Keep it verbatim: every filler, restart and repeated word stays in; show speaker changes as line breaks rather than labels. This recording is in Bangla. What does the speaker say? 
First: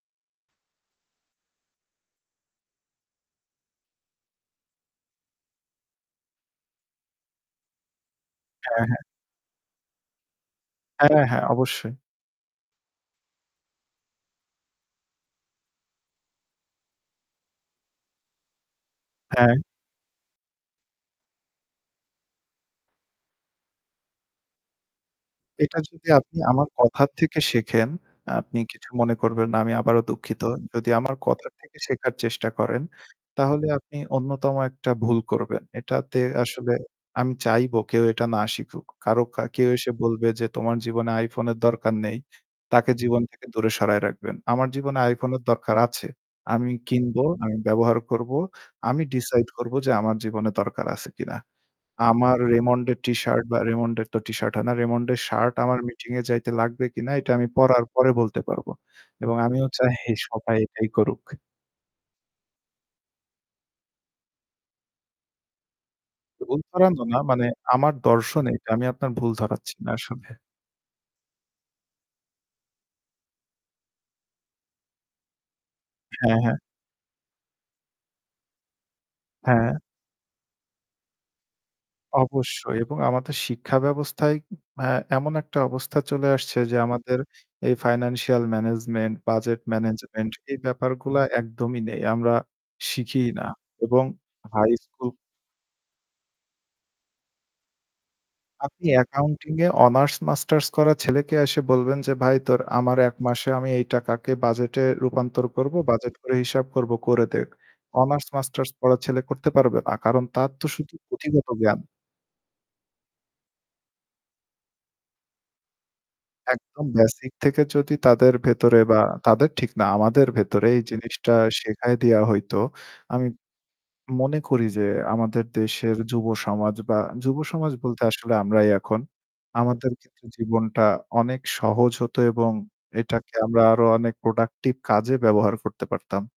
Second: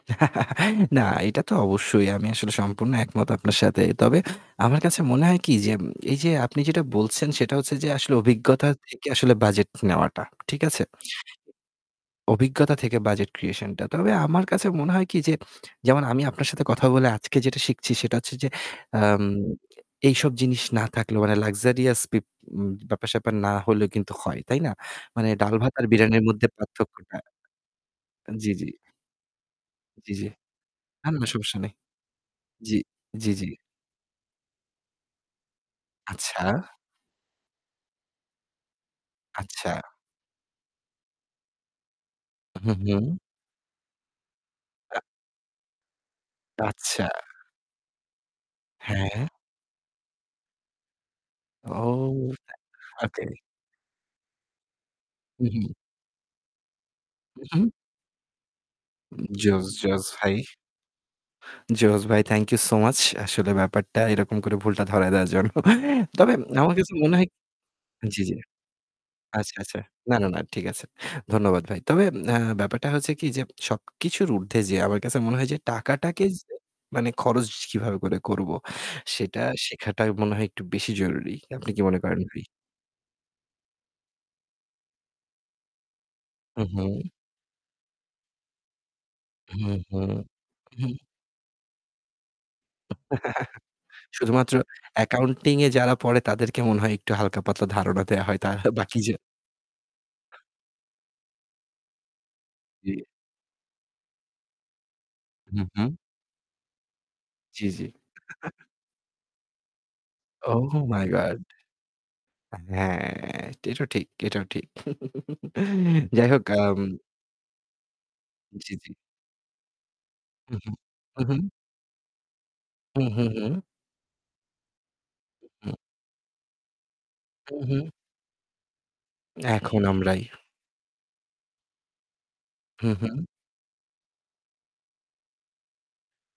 না, এটা তো অবশ্যই। আমি আসলে সম্পূর্ণ একমত আপনার সাথে। তবে আমার কাছে মনে হয় কি? যে এই যে আপনি যেটা বলছেন সেটা হচ্ছে যে আসলে অভিজ্ঞতা
হ্যাঁ, হ্যাঁ।
থেকে আসলে বাজেট নেওয়াটা। ঠিক আছে?
হ্যাঁ, হ্যাঁ অবশ্যই।
অভিজ্ঞতা থেকে বাজেট ক্রিয়েশন টা। তবে আমার কাছে মনে হয় কি যে, যেমন আমি আপনার সাথে কথা বলে আজকে যেটা শিখছি সেটা হচ্ছে যে আম
হ্যাঁ।
এইসব জিনিস না থাকলেও মানে লাক্সারিয়াস বিপ ব্যাপার-স্যাপার না হলেও কিন্তু হয়। তাই না? মানে ডাল ভাত
এটা
আর
যদি
বিরিয়ানির
আপনি
মধ্যে
আমার কথার
পার্থক্যটা।
থেকে শিখেন,
জ্বি,
আপনি
জ্বি।
কিছু মনে করবেন না। আমি আবারো
জ্বি, জ্বি।
দুঃখিত। যদি
না,
আমার
না
কথার
সমস্যা নাই।
থেকে শেখার চেষ্টা
জ্বি,
করেন।
জ্বি, জ্বি।
তাহলে আপনি অন্যতম একটা ভুল করবেন। এটাতে
আচ্ছা।
আসলে আমি চাইবো কেউ এটা না শিখুক। কারো কা কেউ
আচ্ছা।
এসে বলবে যে তোমার জীবনে আইফোনের দরকার নেই।
হু,
তাকে
হু।
জীবন থেকে দূরে সরায় রাখবেন। আমার জীবনে
আ
আইফোনের দরকার আছে। আমি
আচ্ছা।
কিনবো, আমি ব্যবহার করব। আমি
হ্যাঁ।
ডিসাইড করব যে আমার জীবনে দরকার আছে কিনা?
ও!
আমার রেমন্ডের টি
ওকে।
শার্ট বা রেমন্ডের তো টিশার্ট হয়না। রেমন্ডের
হু,
শার্ট
হু।
আমার মিটিং এ যাইতে লাগবে কিনা এটা আমি
হুম।
পড়ার পরে বলতে পারবো। এবং
জোশ
আমিও চাই
জোশ ভাই।
সবাই এটাই করুক।
জোস ভাই। Thank you so much. আসলে ব্যাপারটা এরকম করে ভুলটা ধরায় দেয়ার জন্য তবে
ভুল
আমার কাছে
ধরানো
মনে
না
হয়
মানে আমার
জ্বি, জ্বি।
দর্শনে এটা আমি আপনার ভুল
আচ্ছা,
ধরাচ্ছি
আচ্ছা।
না
না, না,
আসলে।
না। ঠিক আছে। ধন্যবাদ ভাই। তবে ব্যাপারটা হচ্ছে কি যে সবকিছুর উর্ধ্বে যে আমার কাছে মনে হয় যে টাকাটাকে
হ্যাঁ,
য
হ্যাঁ।
মানে খরচ কিভাবে করে করব সেটা
হ্যাঁ।
শেখাটা মনে হয় একটু বেশি জরুরি। আপনি কি মনে করেন ভাই?
অবশ্যই এবং আমাদের শিক্ষা ব্যবস্থায় আ এমন একটা অবস্থা চলে আসছে
হু,
যে
হু।
আমাদের এই ফাইন্যান্সিয়াল ম্যানেজমেন্ট, বাজেট
হু, হু,
ম্যানেজমেন্ট এই
হু।
ব্যাপারগুলা একদমই নেই। আমরা শিখিই না। এবং
শুধুমাত্র
হাই স্কুল
অ্যাকাউন্টিং এ যারা পড়ে তাদেরকে মনে হয় একটু হালকা পাতলা ধারণা দেয়া হয়। তার
আপনি
বাকি যে
অ্যাকাউন্টিং এ অনার্স মাস্টার্স করা ছেলেকে এসে বলবেন যে, "ভাই তোর
জ্বী।
আমার এক মাসে আমি এই টাকাকে বাজেটে রূপান্তর
হু,
করব।
হু।
বাজেট করে হিসাব করব করে দেখ।"
জ্বি, জ্বি।
অনার্স মাস্টার্স পড়া ছেলে করতে পারবে না। কারণ তার তো
Oh
শুধু
my God
পুথিগত জ্ঞান।
হ্যাঁ, এটাও ঠিক এটাও ঠিক যাই হোক, আম
একদম বেসিক থেকে যদি তাদের
জ্বী,
ভেতরে
জ্বী।
বা তাদের ঠিক না, আমাদের
হুম,
ভেতরে
হুম,
এই জিনিসটা
হুম।
শেখায় দেওয়া হইত।
হু, হু,
আমি
হু।
মনে করি যে আমাদের
হুম।
দেশের যুব সমাজ বা যুব
হুম,
সমাজ
হুম।
বলতে আসলে আমরাই এখন।
এখন
আমাদের
আমরাই।
ক্ষেত্রে জীবনটা অনেক সহজ হত এবং
হু, হু।
এটাকে আমরা আরো অনেক প্রোডাক্টিভ কাজে ব্যবহার করতে পারতাম।